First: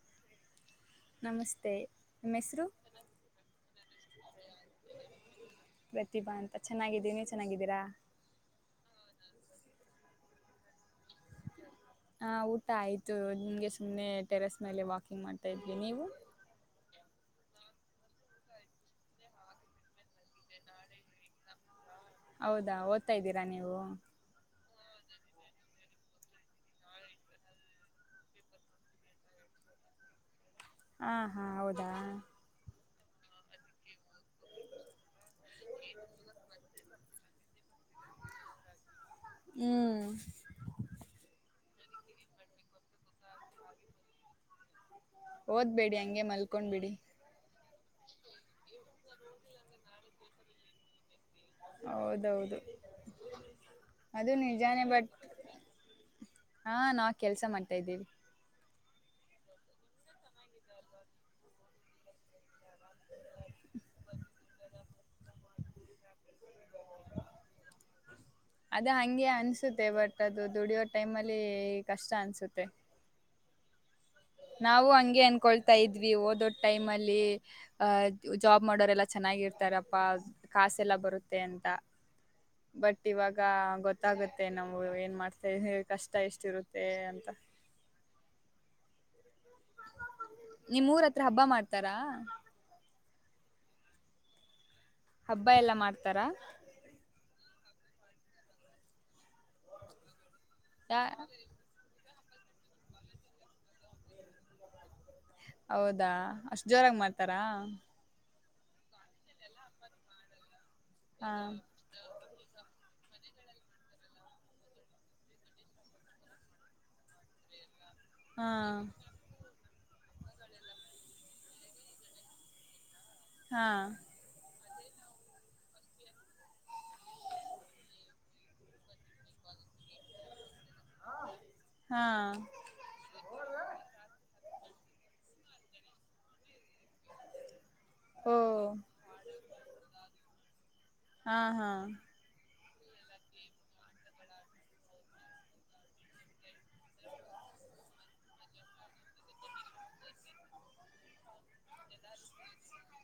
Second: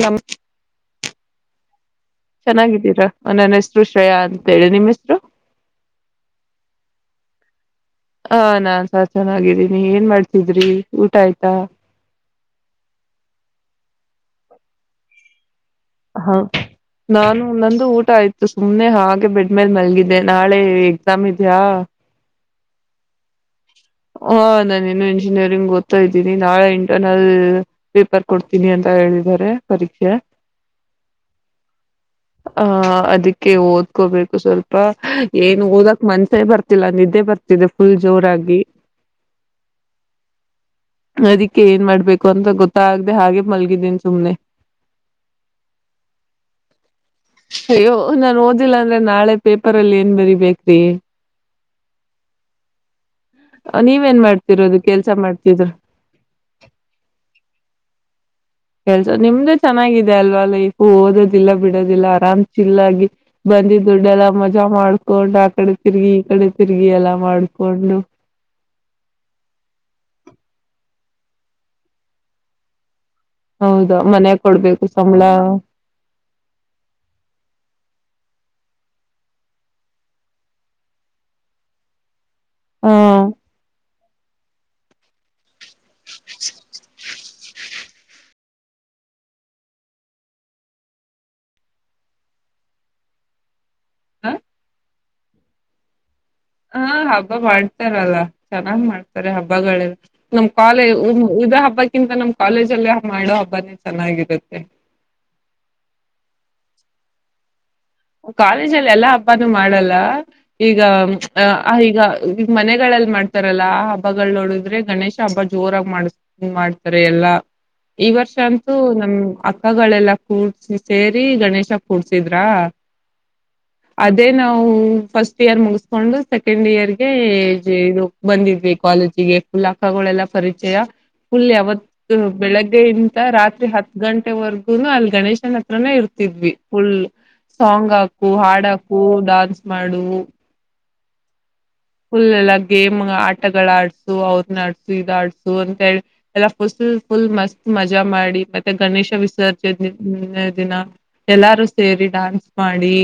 ನಮ್ ನಮಸ್ತೆ ನಿಮ್ಮ ಹೆಸರು ಚೆನ್ನಾಗಿದ್ದೀರಾ ನನ್ ಹೆಸ್ರು ಶ್ [unintelligible] ಪ್ರತಿಭಾ ಅಂತ ಚೆನ್ನಾಗಿದ್ದೀನಿ ಚೆನಾಗಿದಿರಾ ಹಾ ನಾನ್ಸ ಚೆನಾಗಿದೀನಿ ಏನ್ ಮಾಡ್ತಿದ್ರಿ ಊಟ ಆಯ್ತಾ ಹಾ ಊಟ ಆಯ್ತು ಹಿಂಗೆ ಸುಮ್ನೆ ಟೆರಸ್ ಮೇಲೆ ವಾಕಿಂಗ್ ಮಾಡ್ ತಾಯಿದ್ವಿ ನೀವು ಹ ನಾನು ನಂದು ಊಟ ಆಯ್ತು ಸುಮ್ನೆ ಹಾಗೆ ಬೆಡ್ಮೇಲ್ ಮಲ್ಗಿದ್ದೆ ನಾಳೆ ಎಕ್ಸಾಮ್ ಇದ್ಯಾ ಹೌದಾ ಓದ್ತಾ ಇದ್ದೀರಾ ನೀವು ಹಾ ನಾನೇನು ಇಂಜಿನಿಯರಿಂಗ್ ಓದ್ತಾ ಇದ್ದೀನಿ ನಾಳೆ ಇಂಟರ್ನಲ್ ಪೇಪರ್ ಕೊಡ್ತೀನಿ ಅಂತ ಹೇಳಿದ್ದಾರೆ ಪರೀಕ್ಷೆ. ಹಾ ಹಾ ಹೌದಾ ಹ ಅದಕ್ಕೆ ಓದ ಓದಕೋಬೇಕು ಸ್ವಲ್ಪ ಏನು ಓದಕ್ ಮನ್ಸೇ ಬರ್ತಿಲ್ಲ ನಿದ್ದೆ ಬರ್ತಿದೆ ಫುಲ್ ಜೋರಾಗಿ ಹ್ಮ್ಹೂಂ ಅದಕ್ಕೆ ಏನ್ ಮಾಡ್ಬೇಕು ಅಂತ ಗೊತ್ತಾಗಗದೆ ಹಾಗೆ ಮಲ್ಗಿದ್ದೀನ್ಿ ಸುಮ್ನೆ ಓದ್ಬೇಡಿ ಹಂಗೆ ಮಲ್ಕೊಂಡ್ ಬಿಿಡಿ ಅಯ್ಯೋ ನಾನ್ ಓದಿಲ್ಲ ಅಂದ್ರೆ ನಾಳೆ ಪೇಪರ್ ಅಲ್ಲಿ ಏನ್ ಬರಿಬೇಕ್ರಿ ಹೌದೌದು ನೀವೇನ್ ಅದು ಮಾಡ್ತಿರೋದು ನಿಜಾನೇ ಕೆಲ್ಸ ಬಟ್ ಮಾಡ್ತಿದ್ರರು ಹಾ ನಾವ್ [unintelligible] ಕೆಲ್ಸ ನಿಮ್ದೇ ಚೆನ್ನಾಗಿದೆ ಅಲ್ವಾ ಲೈಫು ಓದೋದಿಲ್ಲ ಬಿಡೋದಿಲ್ಲ ಆರಾಮ್ ಚಿಲ್ಲಾಗಿ ಬಂದಿ ದುಡ್ಡೆಲ್ಲಾ ಮಜಾ ಮಾಡ್ಕೊಂಡ್ ಆ ಕಡೆ ತಿರ್ಗಿ ಈ ಕಡೆ ತಿರ್ಗಿ ಎಲ್ಲಾ ಮಾಡ್ಕೊಂಡು. ಅದ ಹಂಗೆ ಅನ್ಸುತ್ತೆ ಬಟ್ ಅದು ದುಡಿಯೋ ಟೈಮ್ ಅಲ್ಲಿ ಕಷ್ಟ ಅನ್ಸುತ್ತೆ ಹೌದು ನಾವು ಹಂಗೆ ಅನ್ಕೊಳ್ತಾ ಇದ್ವಿ ಓದೋದ ಟೈಮ್ ಅಲ್ಲಿ ಅಹ ಜಾಬ್ ಮಾಡೋರೆಲ್ಲಾ ಚೆನ್ನಾಗಿರ್ತಾರಪ್ಪಾ ಕಾಸೆಲ್ಲ ಬರುತ್ತೆ ಅಂತ. ಹ ಬಟ್ ಇವಾಗ ಗೊತ್ತ ಗೊತ್ತಾಗುತ್ತೆ ನಮ್ಗೆ ಏನ್ ಮಾಡ್ತ ಕಷ್ಟ ಎಷ್ಟ ಇರುತ್ತೆ ಅಂತ ನಿಮ್ಮ್ೂರ ಹತ್ರ ಹಬ್ಬ ಮಾಡ್ತಾರಾ ಹ ಹಬ್ಬ ಎಲ್ಲಾ ಮಾಡ್ತಾರ ಹಾ ಹಬ್ಬ ಮಾಡ್ತಾರಲ್ಲ ಚೆನ್ನಾಗ್ ಮಾಡ್ತಾರೆ ಹಬ್ಬಗಳೆಲ್ಲ ನಮ್ ಕಾಲೇ ಯಾ ಇದ ಹಬ್ಬಕ್ಕಿಂತ ನಮ್ ಕಾಲೇಜಲ್ಲೇ ಮಾಡೋ ಹಬ್ಬನೇ ಚೆನ್ನಾಗಿರುತ್ತೆ ಹೌದಾ ಅಷ್ಟು ಜೋರಾಗಿ ಮಾಡ್ತಾರಾ ಕಾಲೇಜಲ್ಲಿ ಎಲ್ಲಾ ಹಬ್ಬಾನು ಮಾಡಲ್ಲ ಈಗ ಹಾ ಈಗ ಮನೆಗಳೆಲ್ಲ ್ ಮಾಡ್ತಾರಲ್ಲಾ ಆ ಹಬ್ಬಗಳ ನೋಡಿದ್ರೆ ಗಣೇಶ ಹಬ್ಬ ಜೋರಾಗಿ ಮಾಡ್ ಮಾಡ್ತಾರೆ ಎಲ್ಲಾ ಈ ವರ್ಷ ಹಾ ಅಂತೂ ನಮ ಪಕ್ಕಗಳೆಲ್ಲಾ ಕೂಡ್ಸಿ ಸೇರಿ ಗಣೇಶ ಕೂಡ್ಸಿದ್ರ ಹಾ ನವು ಫಸ್ಟ್ ಇಯರ್ ಮುಗಿಸಕೊಂಡು ಸೆಕೆಂಡ್ ಇಯರ್ಗೆ ಬಂದಿದ್ವಿ ಕಾಲೇಜಿಗೆ ಫುಲ್ ಅಕ್ಕಗಳೆಲ್ಲ ಪರಿಚಯ ಫುಲ್ ಹಾ ಯಾವತ್ತು ಬೆಳಗ್ಗೆಯಂತ ರಾತ್ರಿ ಹತ್ತು ಗಂಟೆವರೆಗುನು ಅಲ್ಲಿ ಗಣೇಶನ ಹತ್ರನೇ ಇರ್ತಿದ್ವಿ ಫುಲ್ [inaudible] ಸಾಂಗ್ ಹಾಕು ಓ ಹಾಡು ಹಾಕು ಡಾನ್ಸ್ ಮಾಡು ಹಾ ಹಾ ುಲ್ಲ ಗೇಮ್ ಆಟಗಳ ಆಡ್ಸು ಅವ್ರ ಆಡ್ಸು ಇದ ಆಡ್ಸು ಅಂತಿ ಎಲ್ಲ ಫುಲ್ ಫುಲ್ ಮಸ್ತ್ ಮಜಾ ಮಾಡಿ ಮತ್ತೆ ಗಣೇಶ ವಿಸರ್ಜನೆ ದಿನ ಎಲ್ಲಾರು ಸೇರಿ ಡಾನ್ಸ್ ಮಾಡಿ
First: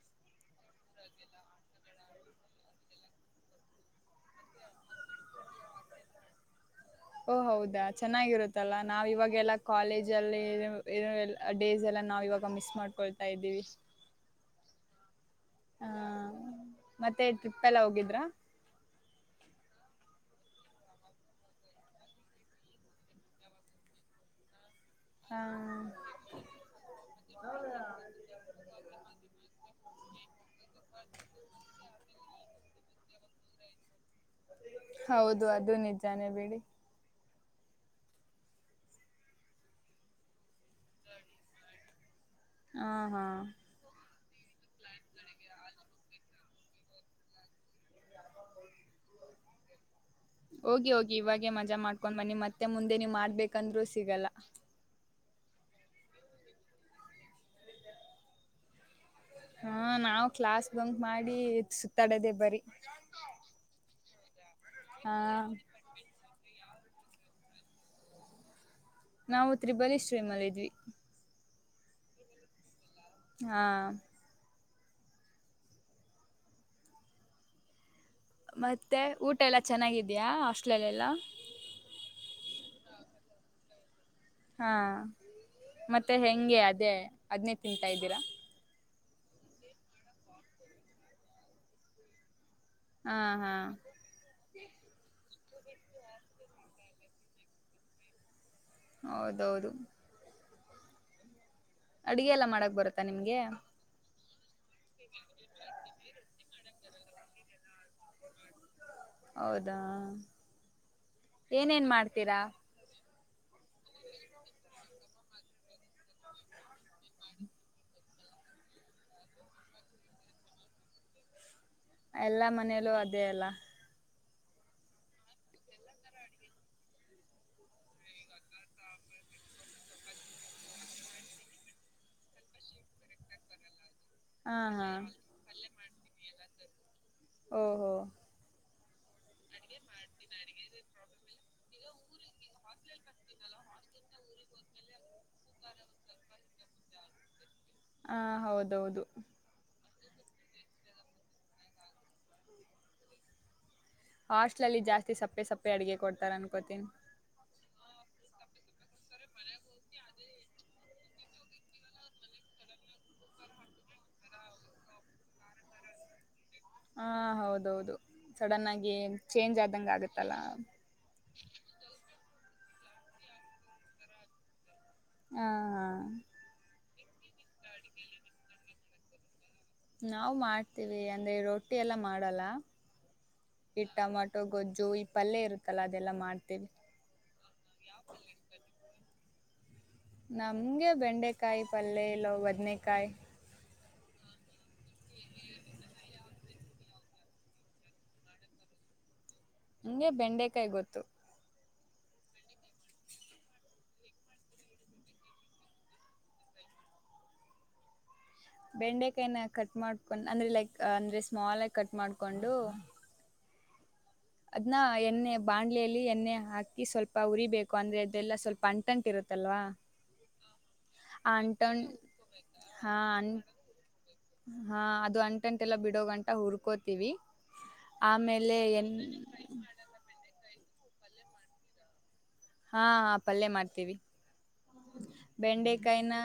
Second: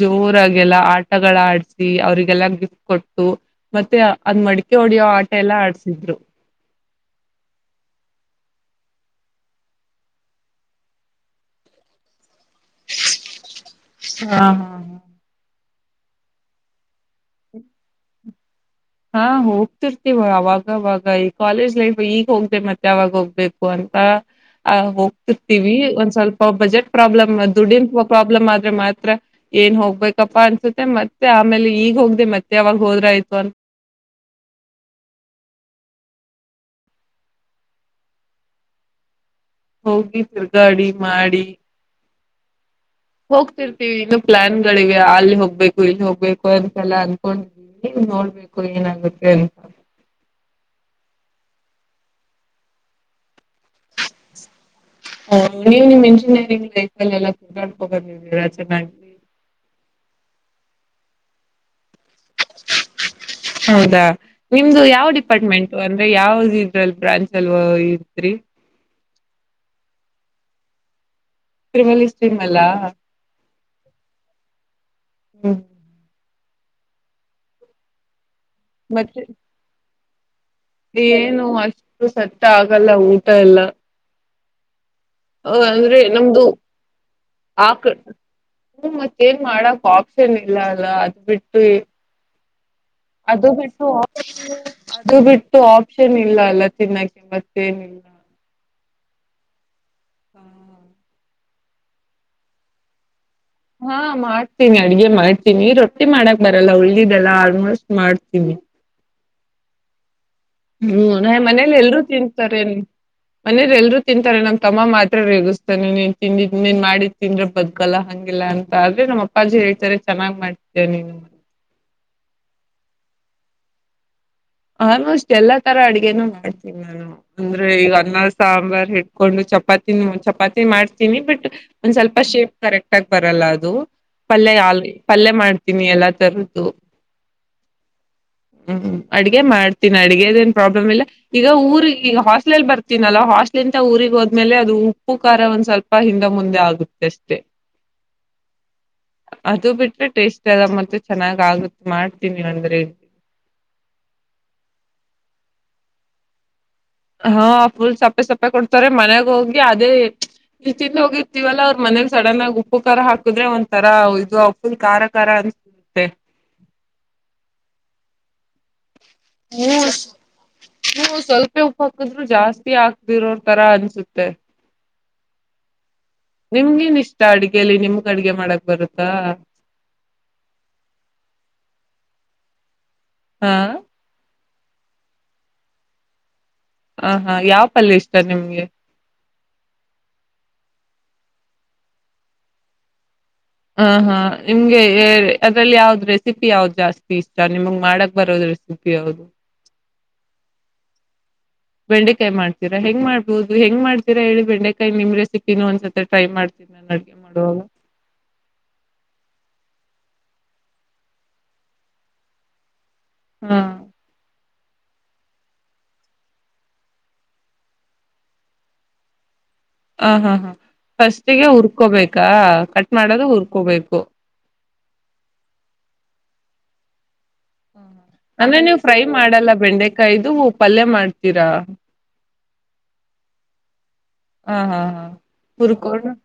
ಜೋರಾಗಲ್ಲ ಆಟಗಳ ಆಡ್ಸಿ ಅವ್ರರಿಗೆಲ್ಲಾ ಗಿಫ್ಟ ಕೊಟ್ಟು ಮತ್ತೆ ಅದ್ ಮಡಿಕೆ ಹೊಡಿಯೋ ಆಟ ಎಲ್ಲಾ ಆಡ್ಸಿದ್ರು ಓ ಹೌದಾ ಚೆನ್ನಾಗಿರುತ್ತಲ್ಲಾ ನಾವ್ ಇವಾಗೆಲ್ಲಾ ಕಾಲೇಜ್ ಅಲ್ಲಿ ಡೇಸ್ ಎಲ್ಲ ನಾವ್ ಇವಾಗ ಮಿಸ್ ಮಾಡ್ಕೊಳ್ತಾ ಇದ್ದೀವಿ ಹಾ ಹಾ ಹಾ ಹಾ ಮತ್ತೆ ಟ್ರಿಪ್ ಎಲ್ಲ ಹೋಗಿದ್ರ ಹಾ ಹೋಗ್ತಿರ್ತಿವ ಅವಾಗವಾಗ ಈ ಕಾಲೇಜ್ ಲೈಫ್ ಈಗ ಹೋಗ್ದ ಮತ್ತೆ ಅವಾಗ ಹೋಗ್ಬೇಕು ಅಂತ ಆ ಹ ಹೋಗ್ತಿರ್ತಿೀವಿ ಒಂದ್ ಸ್ವಲ್ಪ ಬಜೆಟ್ ಪ್ರಾಬ್ಲಮ್ ದುಡ್ಡಿನ ಪ್ರಾಬ್ಲಮ್ ಆದ್ರೆ ಮಾತ್ರ ಏನ್ ಹೋಗ್ಬೇಕ ಪ್ಪಾ ಅನ್ಸುತ್ತೆ ಮತ್ತೆ ಆಮೇಲೆ ಈಗ ಹೋಗ್ದೆ ಮತ್ತೆ ಯಾವಾಗ ಹೋದ್ರ ಆಯ್ತು ಅಂತ ಹೌದು ಅದು ನಿಜಾನೇ ಬಿೇಡಿ ಹೋಗಿ ತಿರ್ಗಾಡಿ ಮಾಡಿ ಹ ಹಾ ಹೋಗ್ತಿರ್ತೀವಿ ಇನ್ನು ಪ್ಲಾನ್ಗಳಿವೆ ಅಲ್ಲಿ ಹೋಗ್ಬೇಕು ಇಲ್ಲಿ ಹೋಗ್ಬೇಕು ಅಂತೆಲ್ಲ ಅನ್ಕೊಂಡಿದೀವಿ ನೋಡ್ಬೇಕು ಏನಾಗುತ್ತೆ ಅಂತ ಹೋಗಿ ಹೋಗಿ ಇವಾಗೇ ಮಜಾ ಮಾಡ್ಕೊಂಡ್ ಬನ್ನಿ ಮತ್ತೆ ಮುಂದೆ ನೀವು್ ಮಾಡ್ಬೇಕಂದ್ರರು ಸಿಗಲ್ಲ ಹ ನೀವು್ ನಿಮ್ ಇಂಜಿನಿಯರಿಂಗ್ ಲೈಫ್ ಅಲ್ಲಿ ಎಲ್ಲಾಕದು ನೀ ಮ್ಯಾ್ಲಿ ಹಾ ನಾವವು್ ಕ್ಲಾಸ್ ಬಂಕ್ ಮಾಡಿ ತಡೆದೇ ಬರಿ ಹೌದಾ ನಿಮ್ದು ಯಾವ ಹಾ ಡಿಪಾರ್ಟ್ಮೆಂಟ್ು ಅಂದ್ರೆ ಯಾವ್ದ ಬ್ರಾನ್ಚ್ ಎಲ್ ಇಡೀ ನಾವವುತ್ರಿಬಲಿ ಶೀಮಲ ಇದ್ವಿ ತಿರುಮಲಿ ಶೀಮ ಅಲ್ಲಾ ಹ ಹ್ಮ್ ಮತ್ತೆ ಊಟ ಎಲ್ಲಾ ಚೆನ್ನಾಗಿ ಯ ಅಷ್ ಏನು ಅಷ್ಟು ಸತ್ತ ಆಗ್ ಲ್ಲ ಊಟ ಎಲ್ಲ ಹಾ ಹ ಅಂದ್ರೆ ಮತ್ತೆ ನಮ್ದು ಹೆಂಗೆ ಅದೇ ಅದ್ನೇ ಆಕ ತಿಂತಾ ಇದ್ದೀರಾ ಏನ್ ಮಾಡಕ್ ಆಪ್ಷನ್ ಇಲ್ಲ ಅಲ್ಲ ಅದ್ ಬಿಟ್ಟು ಹಾ ಅದು ಹಾ ಬಿಟ್ಟು ಅದು ಬಿಟ್ ಆಪ್ಷನ್ ಇಲ್ಲ ಅಲ್ಲ ತಿನ್ನಕ ಮತ್ತೇನಿಲ್ಲ. ಹೌದೌದು. ಅಡಗೆ ಎಲ್ಲಾ ಮಾಡಕ್ ಬರುತ್ತಾ ನಿಮ್ಗೆ? ಹಾ ಮಾಡ್ ತಿನಿ ಅಡ್ಗೆ ಮಾಡ್ತೀನಿ. ರೊ ಮಾಡಕ್ ಬರಲ್ಲ ಒಳ್ಳಿದೆಲ್ಲ ಆಲ್ಮೋಸ್ಟ್ ಮಾಡ್ತೀನಿ. ಹೌದಾ ಹ್ಮ್ ನಮ್ ಮನೇಲಿ ಏನೇನ್ ಎಲ್ರೂ ಮಾಡ್ತೀರಾ ತಿನ್ತಾರೆೇನ್ [inaudible] ಮನೇರ್ ಎಲ್ರುೂ ತಿಂತಾರೆ, ನಮ್ ತಮ್ಮ ಮಾತ್ರ ರೇಗಿಸ್ತಾನೆ. ನೀನ್ ತಿಂದಿದ ನೀನ್ ಮಾಡಿ ತಿಂದ್ರ ಬದಕಲ್ಲ ಹಂಗಿಲ್ಲ ಅಂತ ಆದ್ರೆ ನಮ್ಮ ಅಪ್ಪಾಜಿ, ಹೇಳ್ತಾರೆ ಚೆನ್ನಾಗ್ ಮಾಡಿದಿಯ ನೀನು. ಎಲ್ಲಾ, ಮನೆಯಲ್ಲೂ ಅದೇ ಅಲ್ಲ? ಆಲ್ಮೋಸ್ಟ್ ಎಲ್ಲಾ ತರ ಅಡ್ಗೆನು ಮಾಡ್ತೀನಿ ನಾನು ಅಂದ್ರೆ. ಈಗ ಅನ್ನ ಸಾಂಬಾರ್ ಇಟ್ಕೊಂಡು ಚಪಾತಿನ, ಚಪಾತಿ ಮಾಡ್ತೀನಿ. ಬಟ್ ಒಂದ್ ಸ್ವಲ್ಪ ಶೇಪ್ ಕರೆಕ್ಟ್ ಆಗ ಬರಲ್ಲ ಅದು. ಪಲ್ಯ, ಹಾ ಯಾಲ್ ಹಾ ಪಲ್ಯ ಮಾಡ್ತೀನಿ ಎಲ್ಲಾ ತರ ಹ ಓಹೋ ಹ್ಮ್, ಹ್ಮ್ ಅಡ್ಗೆ, ಮಾಡ್ತೀನಿ. ಅಡಗೆದ ಏನ್ ಪ್ರಾಬ್ಲಮ್ಇಲ್ಲಲ ಈಗ ಊರಿಗೆ ಈಗ ಹಾಸ್ಟ್ಲೆಲ್, ಬರ್ತೀನಲ್ಲ ಹಾಸ್ಟ್ಲ್ ಇಿಂದ ಊಗ್ ಹೋದ್ಮೇಲೆ. ಅದು ಉಪ್ಪುಖಾರ ಒಂದ ಸ್ವಲ್ಪ ಹಿಂದೆ, ಮುಂದೆ ಆಗುತ್ತೆ ಅಷ್ಟೆ. ಹಾ, ಹೌದೌದು. ಅದು ಬಿಟ್ರೆ ಟೇಸ್ಟ್, ಅದ ಮತ್ತೆ ಚೆನ್ನಾಗಗುತ್ತೆ ಮಾಡ್ತೀನಿ ಅಂದ್ರೆ ಹಾಸ್ಟ್ಲಲ್ಲಿ ಜಾಸ್ತಿ ಸಪ್ಪೆ ಸಪ್ಪೆ, ಅಡಗೆ ಕೊಡ್ತಾರ ಅನ್ಕೋತನಿ. ಹಾ, ಫುಲ್ ಸಪ್ಪೆ ಸಪ್ಪೆ ಕೊಡ್ತಾರೆ, ಮನೆಗೆ ಹೋಗಿ ಅದೇ ನೀ ತಿಂದು ಹೋಗಿರ್ತೀವಲ್ಲ ಅವ್ರ ಮನೆಗ್ ಸಡನ್ ಆಗಿ ಉಪ್ಪು ಖಾರ, ಹಾಕಿದ್ರೆ. ಒಂದಥರ ಇದು ಫುಲ್ ಖಾರ ಖಾರ ಅನ್ಸುತ್ತೆ. ಹ, ಹೌದೌದು, ಸಡನ್ ಆಗಿ ಚೇಂಜ್, ನೀವು ಆದ್ದಂಗ ಆಗತ್ತಲ್ಲಾ. ನೀವು ಸ್ವಲ್ಪ ಉಪ್ಪು ಹಾಕಿದ್ರು ಜಾಸ್ತಿ ಆಗ್ದಿರೋರ್ ತರ ಅನ್ಸುತ್ತೆ. ಹಾ, ಹ ನಿಮ್ಗೇನ್, ಇಷ್ಟ ಅಡಗೆಲಿ ನಿಮ್ಗ್ ಅಡ್ಗೆ ಮಾಡಕ್ ಬರುತ್ತಾ? ನಾವವು, ಮಾಡ್ತೀವಿ. ಅಂದ್ರೆ ರೊಟ್ಟಿ ಎಲ್ಲಾ ಮಾಡಲ್ಲ. ಹಾ ಇಂಡ ಮಾಡ್ ಗೊಜ್ಜು, ಈ ಪಲ್ಲೆ ಇರುತ್ತಲ್ಲ, ಅದೆಲ್ಲ ಮಾಡ್ತೀವಿ. ಹ, ಹಾ ಯಾವ ಪಲ್ಯ ಇಷ್ಟ ನಿಮ್ಗೆ? ನಮ್ಗೆ, ಬೆಂಡೆಕಾಯಿ ಪಲ್ಲೆ ಇಲ್ಲೋ ಬದ್ನೆೇಕಾಯಿ. ಹ, ಹಾ ನಿಮ್ಗೆ ಅದ್ರಲ್ಲಿ ಯಾವ್ದ್ ರೆಸಿಪಿ. ಯಾವ್ದ್ ಜಾಸ್ತಿ? ಇಷ್ಟ ನಿಮಗ್ ಮಾಡಕ್ ಬರೋದ ರೆಸಿಪಿ ಯಾವ್ದು. [unintelligible] ಹಂಗೆ, ಬೆಂಡೆಕಾಯಿ. ಗೊತ್ತು? [inaudible] ಬೆಂಡೆಕಾಯಿ. ಮಾಡ್ತೀರಾ ಹೆಂಗ್ ಮಾಡ್ಬೋದು ಹೆಂಗ್ ಮಾಡ್ತೀರಾ? ಹೇಳಿ ಬೆಂಡೆಕಾಯಿ. ನಿಮ್ ರೆಸಿಪಿನ, ಒಂದ್ಸ ಟ್ರೈ ಮಾಡ್ತೀನಿ! ನಾನು ಅಡ್ಗೆ ಮಾಡುವಾಗ. [unintelligible] ಬೆಂಡೆಕಾಯನ, ಕಟ್ ಮಾಡ್ಕೊಂಡ್ ಅಂದ್ರೆ ಲೈಕ್! ಅಂದ್ರೆ ಸ್ಮಾಲ್ ಆಗಿ ಕಟ್ ಮಾಡ್ಕೊಂಡು? [inaudible] ಹಾ. [inaudible] ಅದ್ನ್ನ, ಎಣ್ಣೆ ಬಾಣ್ಲೆಯಲ್ಲಿ! ಎಣ್ಣೆ, ಹಾಕಿ ಸ್ವಲ್ಪ ಉರಿಬೇಕು ಅಂದ್ರೆ ಅದೆಲ್ಲ ಸ್ವಲ್ಪ ಅಂಟಟು ಇರುತ್ತಲ್ವಾ. [unintelligible] ಹ, ಹಾ, ಹಾ? [inaudible] ಆ ಫಸ್ಟಿಗೆ, ಅಂಟನ್ ಹುರ್ಕೋಬೇಕಾ. ಕಟ್ ಹಾ ಮಾಡದು ಅನ್ ಹುರ್ಕೋಬೇಕು?.. [inaudible] ಹಾ? ಅದು ಅಂಟಂಂತೆ. ಎಲ್ಲ ಬಿಡೋಗಂಟ, ಹುರ್ಕೋತಿೀವಿ. [inaudible] ಹ! ಅಂದ್ರೆ ನೀವವು. ಫ್ರೈ, ಮಾಡಲ್ಲ ಬೆಂಡೆಕಾಯ್ದು ಉ? [inaudible] ಪಲ್ಯ. ಮಾಡ್ತೀರಾ? [inaudible] ಹಾ! ಪಲ್ಯೆ, ಮಾಡ್ತೀವಿ. [inaudible] ಹಾ, ಹಾ, ಹಾ. ಕುುರ್ಕೋಟ್. [inaudible]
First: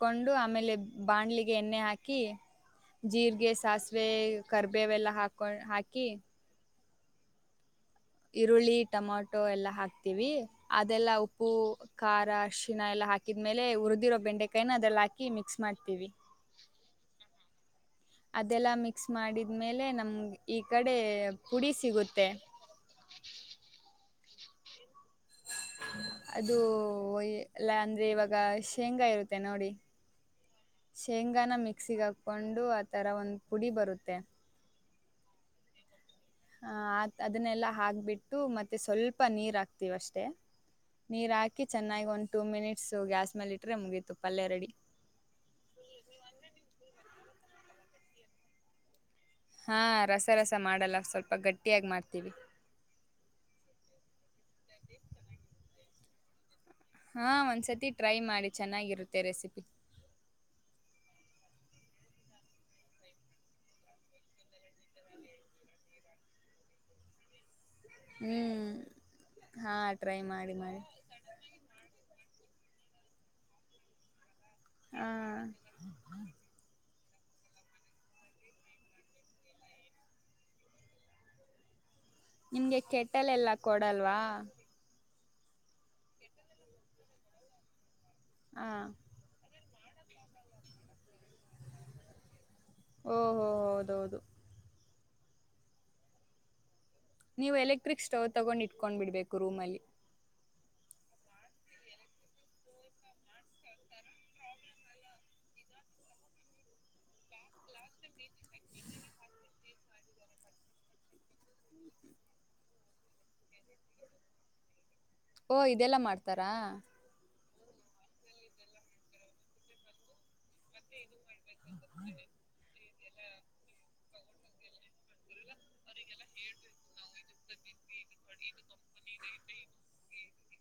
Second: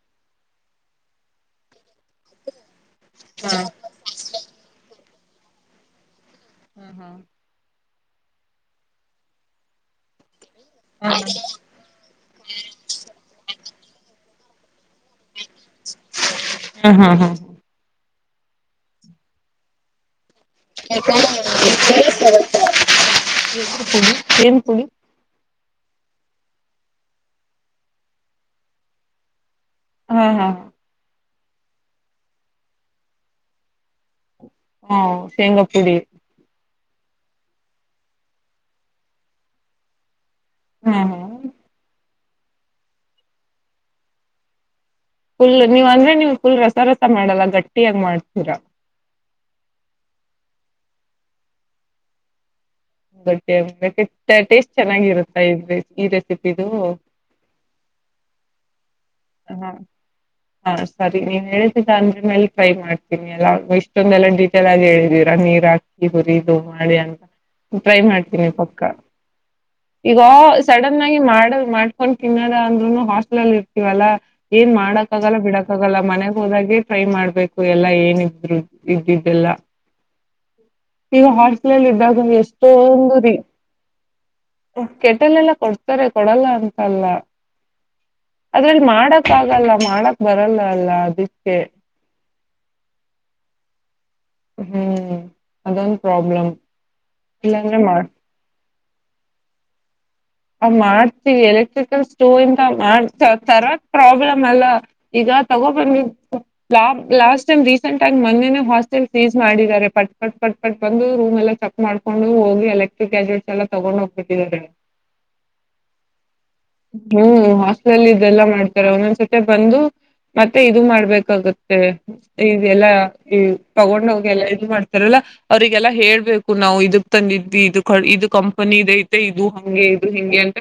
ಕೊಂಡು, ಆಮೇಲೆ. ಬಾಣ್ಲಿಗೆ ಎಣ್ಣೆ ಹಾಕಿ?.. [inaudible] ಜೀರ್ರಿಗೆ, ಹಾ ಸಾಸಿವೆ. ಕರ್ಬೇವೆಲ್ಲಾ ಹಾಕ? [inaudible] ಹಾಕಿ? ಹ್ಮ, ಹಾ. [inaudible] ಈರುಳ್ಳಿ ಟೊಮಟೊ ಎಲ್ಲ ಹಾಕ್ತೀವಿ ಅದೆಲ್ಲಾ ಉಪ್ಪು ಖಾರ ಶಿಣ ಎಲ್ಲಾ ಹಾಕಿ ಇದ್ಮೇಲೆ ಉುಿದಿರೋ ಬೆಂಡೆಕಾಯನ ಅದೆಲ್ಲ ಹಾಕಿ ಮಿಕ್ಸ್ ಮಾಡ್ತವಿ ಹಾ ಹಾ ಹಾ ಅದೆಲ್ಲಾ ಮಿಕ್ಸ್ ಮಾಡಿದ್ಮೇಲೆ ನಮಗೆ [inaudible] ಏನ್ ಪುಡಿ ಅದು ಎಲ್ಲ ಅಂದ್ರೆ ಇವಾಗ ಶೇಂಗಾ ಇರುತ್ತೆ ನೋಡಿ ಹಾ ಹಾ ಈಗಾನ ಮಿಕ್ಸಿಿಗೆ ಹಾಕೊಂಡು ಆ ತರ ಒಂದ್ ಪುಡಿ ಬರುತ್ತೆ ಹ ಶೇಂಗಾ ಪುಡಿ ಹ ಅದನ್ನೆಲ್ಲಾ ಹಾಕ್ಬಿಟ್ಟು ಮತ್ತೆ ಸ್ವಲ್ಪ ನೀರ್ ಹಾಕ್ತಿೀವ ಅಷ್ಟೇ ಹಾ ಹಾ ನೀರ್ ಹಾಕಿ ಚೆನ್ನಾಗಿ ಉಂಟ ಟು ಮಿನಿಟ್ಸ್ ಗ್ಯಾಸ್ ಮೇಲೆ ಇಟ್ಟ್ರೆ ಮುಗೀತು ಪಲ್ಯ ರೆಡಿ ುಲ್ ನೀವ್ ಅಂದ್ರೆ ನಿವ್ ಫುಲ್ರ ಸರ ಮಾಡಲ್ಲ ಗಟ್ಟಿಯಾಗ ಮಾಡ್ತೀರ ಹಾ ರಸರಸ ಮಾಡಲ್ಲ ಸ್ವಲ್ಪ ಗಟ್ಟಿಯಾಗಿ ಮಾಡ್ತೀವಿ ಟೇಸ್ಟ್ ಚೆನ್ನಾಗಿರುತ್ತ ಈ ರೆಸಿಪಿ ಹಾ ಒಂದ್ಸತಿ ಟ್ರೈ ಮಾಡಿ ಚೆನ್ನಾಗಿರುತ್ತೆ ರೆಸಿಪಿ ಹಾ ಹ ಸರಿ ನೀವ್ ಹೇಳಳ್ತಿದ್ದ ಅಂದ್ರ ಮೇಲೆ ಟ್ರೈ ಮಾಡ್ತೀನಿ ಎಲ್ಲ ಇಷ್ಟೊಂದೆಲ್ಲ ಡೀಟೇಲ್ ಆಗಿ ಹೇಳಿದೀರಾ ನೀರ್ ಹಾಕಿ ಹುರಿದದು ಮಾಡಿ ಅಂತ ಟ್ರೈ ಹ್ಞೂ ಮಾಡ್ತೀನಿ ಪಕ್ಕ ಹಾಂ ಟ್ರೈ ಈಗ ಮಾಡಿ ಮಾಡಿ ಸಡನ್ ಆಗಿ ಮಾಡಲ್ ಮಾಡ್ಕೊಂಡ್ ತಿನ್ನ [unintelligible] ಅಂದ್ರೂನು ಹಸ್ಟಲ್ಲ್ಲಿ ಇರತಿವಲ್ಲ ಏನ್ ಮಾಡಕ್ ಆಗಲ್ಲ ಹಾಂ ಬಿಡಕ್ಕ ಆಗಲ್ಲ ಮನೆಗ ಹೋದಾಗೆ ಟ್ರೈ ಮಾಡ್ಬೇಕು ಎಲ್ಲಾ ಏನಿದ್ರು ಇದಿದ್ದೆಲ್ಲ ಈಗ ಹಾಸ್ಲ ಇದ್ದಾಗ ನಿಮ್ಗೆ ಎಷ್ಟೊಂದು ಕೆಟ್ಟಲ ಎಲ್ಲಾ ಕೊಡಲ್ವಾ ಕೆಟ್ಟಲೆೆಲ್ಲ ಕೊಡ್ತಾರೆ ಕೊಡಲ್ಲ ಅಂತಲ್ಲ ಅದ್ರಲ್ಲಿ ಹಾಂ ಮಾಡಕ್ ಆಗಲ್ಲ ಮಾಡಕ್ ಬರಲ್ಲ ಅಲ್ಲ ಅದಕ್ಕೆ ಓಹಹೋ ಹೌದೌದು ಹ್ಮ್ ಅದೊಂದು ಪ್ರಾಬ್ಲಮ ನೀವು ಎಲೆಕ್ಟ್ರಿಕ್ ಸ್ಟವ್ ತಗೊಂಡಿ ಕೊಂಡ್ಬಿಡ್ಬೇಕು ರೂಮ್ ಅಲ್ಲಿ. ಹಂಗ್ ಮಾಡ್ತೀವಿ ಎಲೆಕ್ಟ್ರಿಕಲ್ ಸ್ಟೋವ್ ಇಂತ ಮಾಡ್ ತರಕ್ ಪ್ರಾಬ್ಲಮ್ ಅಲ್ಲ ಈಗ ತಗೋ ಬಂದ ಲ್ಯಾಬ್ ಲಾಸ್ಟ್ ಟೈಮ್ ರೀಸೆಂಟ್ ಆಗ ಮೊನ್ನೇನೆ ಹಾಸ್ಟೆಲ್ ಸೀಸ್ ಮಾಡಿದ್ದಾರೆ ಪಟ್ ಪಟ್ ಪಟ್ ಪಟ್ ಬಂದು ರೂಮ್ ಎಲ್ಲ ಚೆಕ್ ಮಾಡ್ಕೊಂಡು ಹೋಗಿ ಎಲೆಕ್ಟ್ರಿಕ್ ಗ್ಯಾಜೆಟ್ಸ್ ಎಲ್ಲ ತಗೊಂಡ್ ಹೋಗ್ಬಿಟ್ಟಿದ್ದಾರೆ. ಓ ಇದೆಲ್ಲಾ ಮಾಡ್ತಾರಾ. ಲಲ್ ಇದೆಲ್ಲ ಮಾಡ್ತಾರೆ ಒಂದೊಂದ್ಸತೆ ಬಂದು. ಮತ್ತೆ ಇದು ಮಾಡ್ಬೇಕಾಗುತ್ತೆ ಈದ್ ಎಲ್ಲ. ಈ ತಗೊಂಡ್ ಹಗೆಲ್ಲಾ ಇದು ಮಾಡ್ತಾರಲ್ಲ ಅವ್ರಿಗೆಲ್ಲಾ ಹೇಳ್ಬೇಕು ನಾವು ಇದಕ್ ತಂದಿದ್ವಿ ಇದು ಇದು ಕಂಪನಿ ಇದ ಐತೆ ಇದು ಹಂಗೆ. ಡು ಹಿಂಗೆ ಅಂತ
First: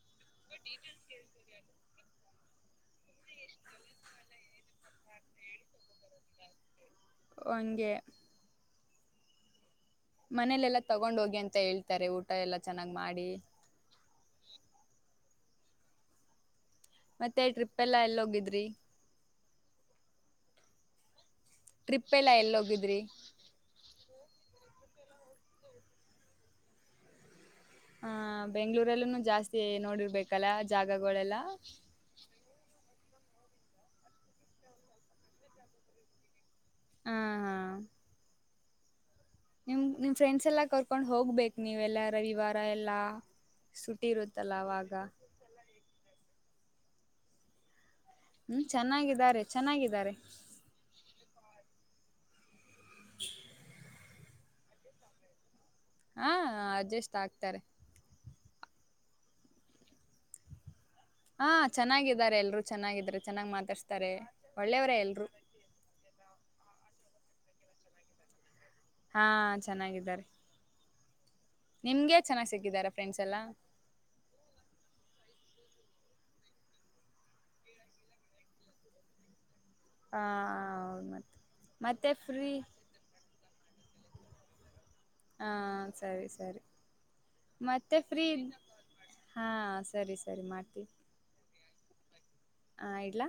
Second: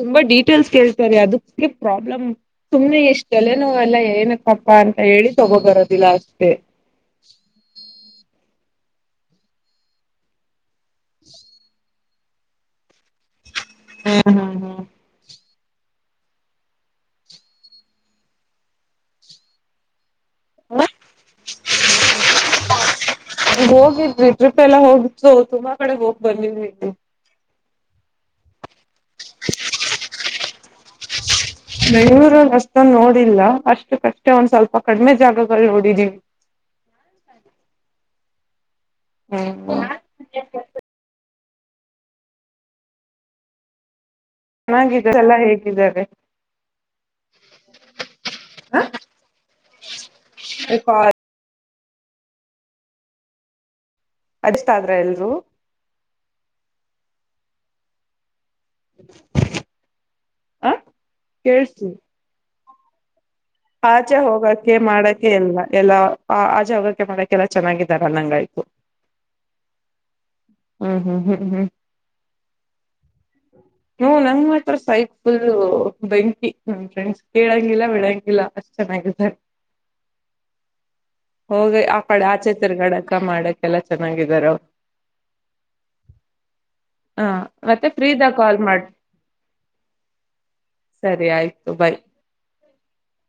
ತುಂಬಾ ಡಿಪ್ ಟೇಲ್ಸ್ ಕೇಳ್ತಾರೆ ಅದಕ್ಕೆ ಪ್ರಾಬ್ಲಮ್ ಸುಮ್ನೆ ಇಸ್ಟ್ ತಲೆನೋವ್ ಎಲ್ಲಾ ಏನಕ್ಕಪ್ಪಾ ಅಂತ ಹೇಳಿ ತಗೋ ಬರೋದಿಲ್ಲ ಅಷ್ಟೇ. ವಂಗೆ. ಮನೇಲೆಲ್ಲ. ತಗೊಂಡ್ ಹೋಗಿ ಅಂತ ಹೇಳ್ ತರೆ ಊಟ ಎಲ್ಲ ಚೆನ್ನಾಗ್ ಮಾಡಿ. ಹ್ಮ್ ಹ್ಮ್ ಮತ್ತೆ ಟ್ರಿಪ್ ಎಲ್ಲಾ ಎಲ್ಲೊಗಿದ್ರಿ. ಹ ಟ್ರಿಪ್ ಎಲ್ಲಾ ಎಲ್ಲಿೋಗಿದ್ರಿ ಹೋಗಿದ್ವಿ ಟ್ರಿಪ್ ಎಲ್ಲ ಹೋಗು ತುಂಬಾ ಕಡೆ ಹೋಗ್ ಬಂದಿದೀವಿ ಹಹ ಬೆಂಗ್ಗಳೂರಲ್ಲೂ ಜಾಸ್ತಿ ನೋಡಿರ್ಬೇಕಲ್ಲ ಜಾಗಗಳೆಲ್ಲ ಬೆಂಗಳೂರು ಅಷ್ಟೊಂದು ನೋಡಿಲ್ಲ ಅಷ್ಟು ಕಷ್ಟೇ ಒಂದ್ ಸ್ವಲ್ಪ ಕಡಿಮೆ ಜಾಗಗಳು ನೋಡಿದೀವಿ ಹ ಹಾ [unintelligible] ನಿಮ್ ಹ್ಮ್ ನಿಮ್ ಫ್ರೆಂಡ್ಸ್ ಎಲ್ಲಾ ಕರ್ಕೊಂಡ್ ಹೋಗ್ಬೇಕು ನೀವೆಲ್ಲ ರವಿವಾರ ಎಲ್ಲ ಸು [unintelligible] ಎಲ್ಲ ಹೇಗಿದ್ದಾರೆ [inaudible] ಹ್ಮ್ ಚೆನ್ನಾಗಿದ್ದಾರೆ ಚೆನ್ನಾಗಿದ್ದಾರೆ ಅಡ್ಜಸ್ಟ್ ಆದ್ರ ಎಲ್ರುೂ ಹಾ ಅಡ್ಜಸ್ಟ್ ಆಗ್ತಾರೆ ಆ ಹಾ ಚೆನ್ನಾಗಿದ್ದಾರೆ ಎಲ್ರು ಚೆನ್ನಾಗಿದ್ರ ಆಚೆ ಹೋಗಕೆ ಮಾಡಕೆ ಎಲ್ಲ ಎಲ್ಲ ಆಚೆ ಹೋಗಕ್ಕೆೆ ಮಾಡ ಕ್ಕೆ ಎಲ್ಲ ಚೆನ್ನಾಗಿದ್ದಾರೆ ಅನ್ನಂಗಾತ್ತು ಹಾ ಚೆನ್ನಾಗಿದ್ದಾರೆ ಹ್ಮ್ ಹ್ಮ್ ಹ್ಮ್ ಹ್ಮ್ ನಿಮ್ಗೆ ಚೆನ್ನಾಗ್ ಸಿಕ್ಕಿದಾರ ಫ್ರೆಂಡ್ಸ್ ಎಲ್ಲ ಹ್ಮ ನಂಗ್ ಮಾತ್ರ ಸೈಕ್ ಫುಲ್ ಬೆಂಕಿ ಫ್ರಂಡ್ಸ್ ಕೇಳಂಗಿಲ್ಲ ಬಿಡಂಗಿಲ್ಲ ಅಷ್ಟ ಚೆನ್ನಾಗ ಇದ್ದಾರೆ ಹಾ ಹೌದು ಮತ್ತೆ ಹೋಗ ಆ ಮತ್ತೆ ಕಡೆ ಫ್ರೀ ಆಚೆ ತಿರ್ಗಡಕ್ಕ ಮಾಡಕ್ಕೆ ಎಲ್ಲ ಚೆನ್ನಾಗಿದಾರ ಹಾ ಸರಿ ಸರಿ ಹ ಮತ್ತೆ ಫ್ರೀ ಫ್ರೀದಾಗ ಕಾಲ್ ಮಾಡ್ ಹಾ ಸರಿ ಸರಿ ಮಾಡ್ತೀವಿ. ಬೈ ಹ ಇಡ್ಲ್ಲ.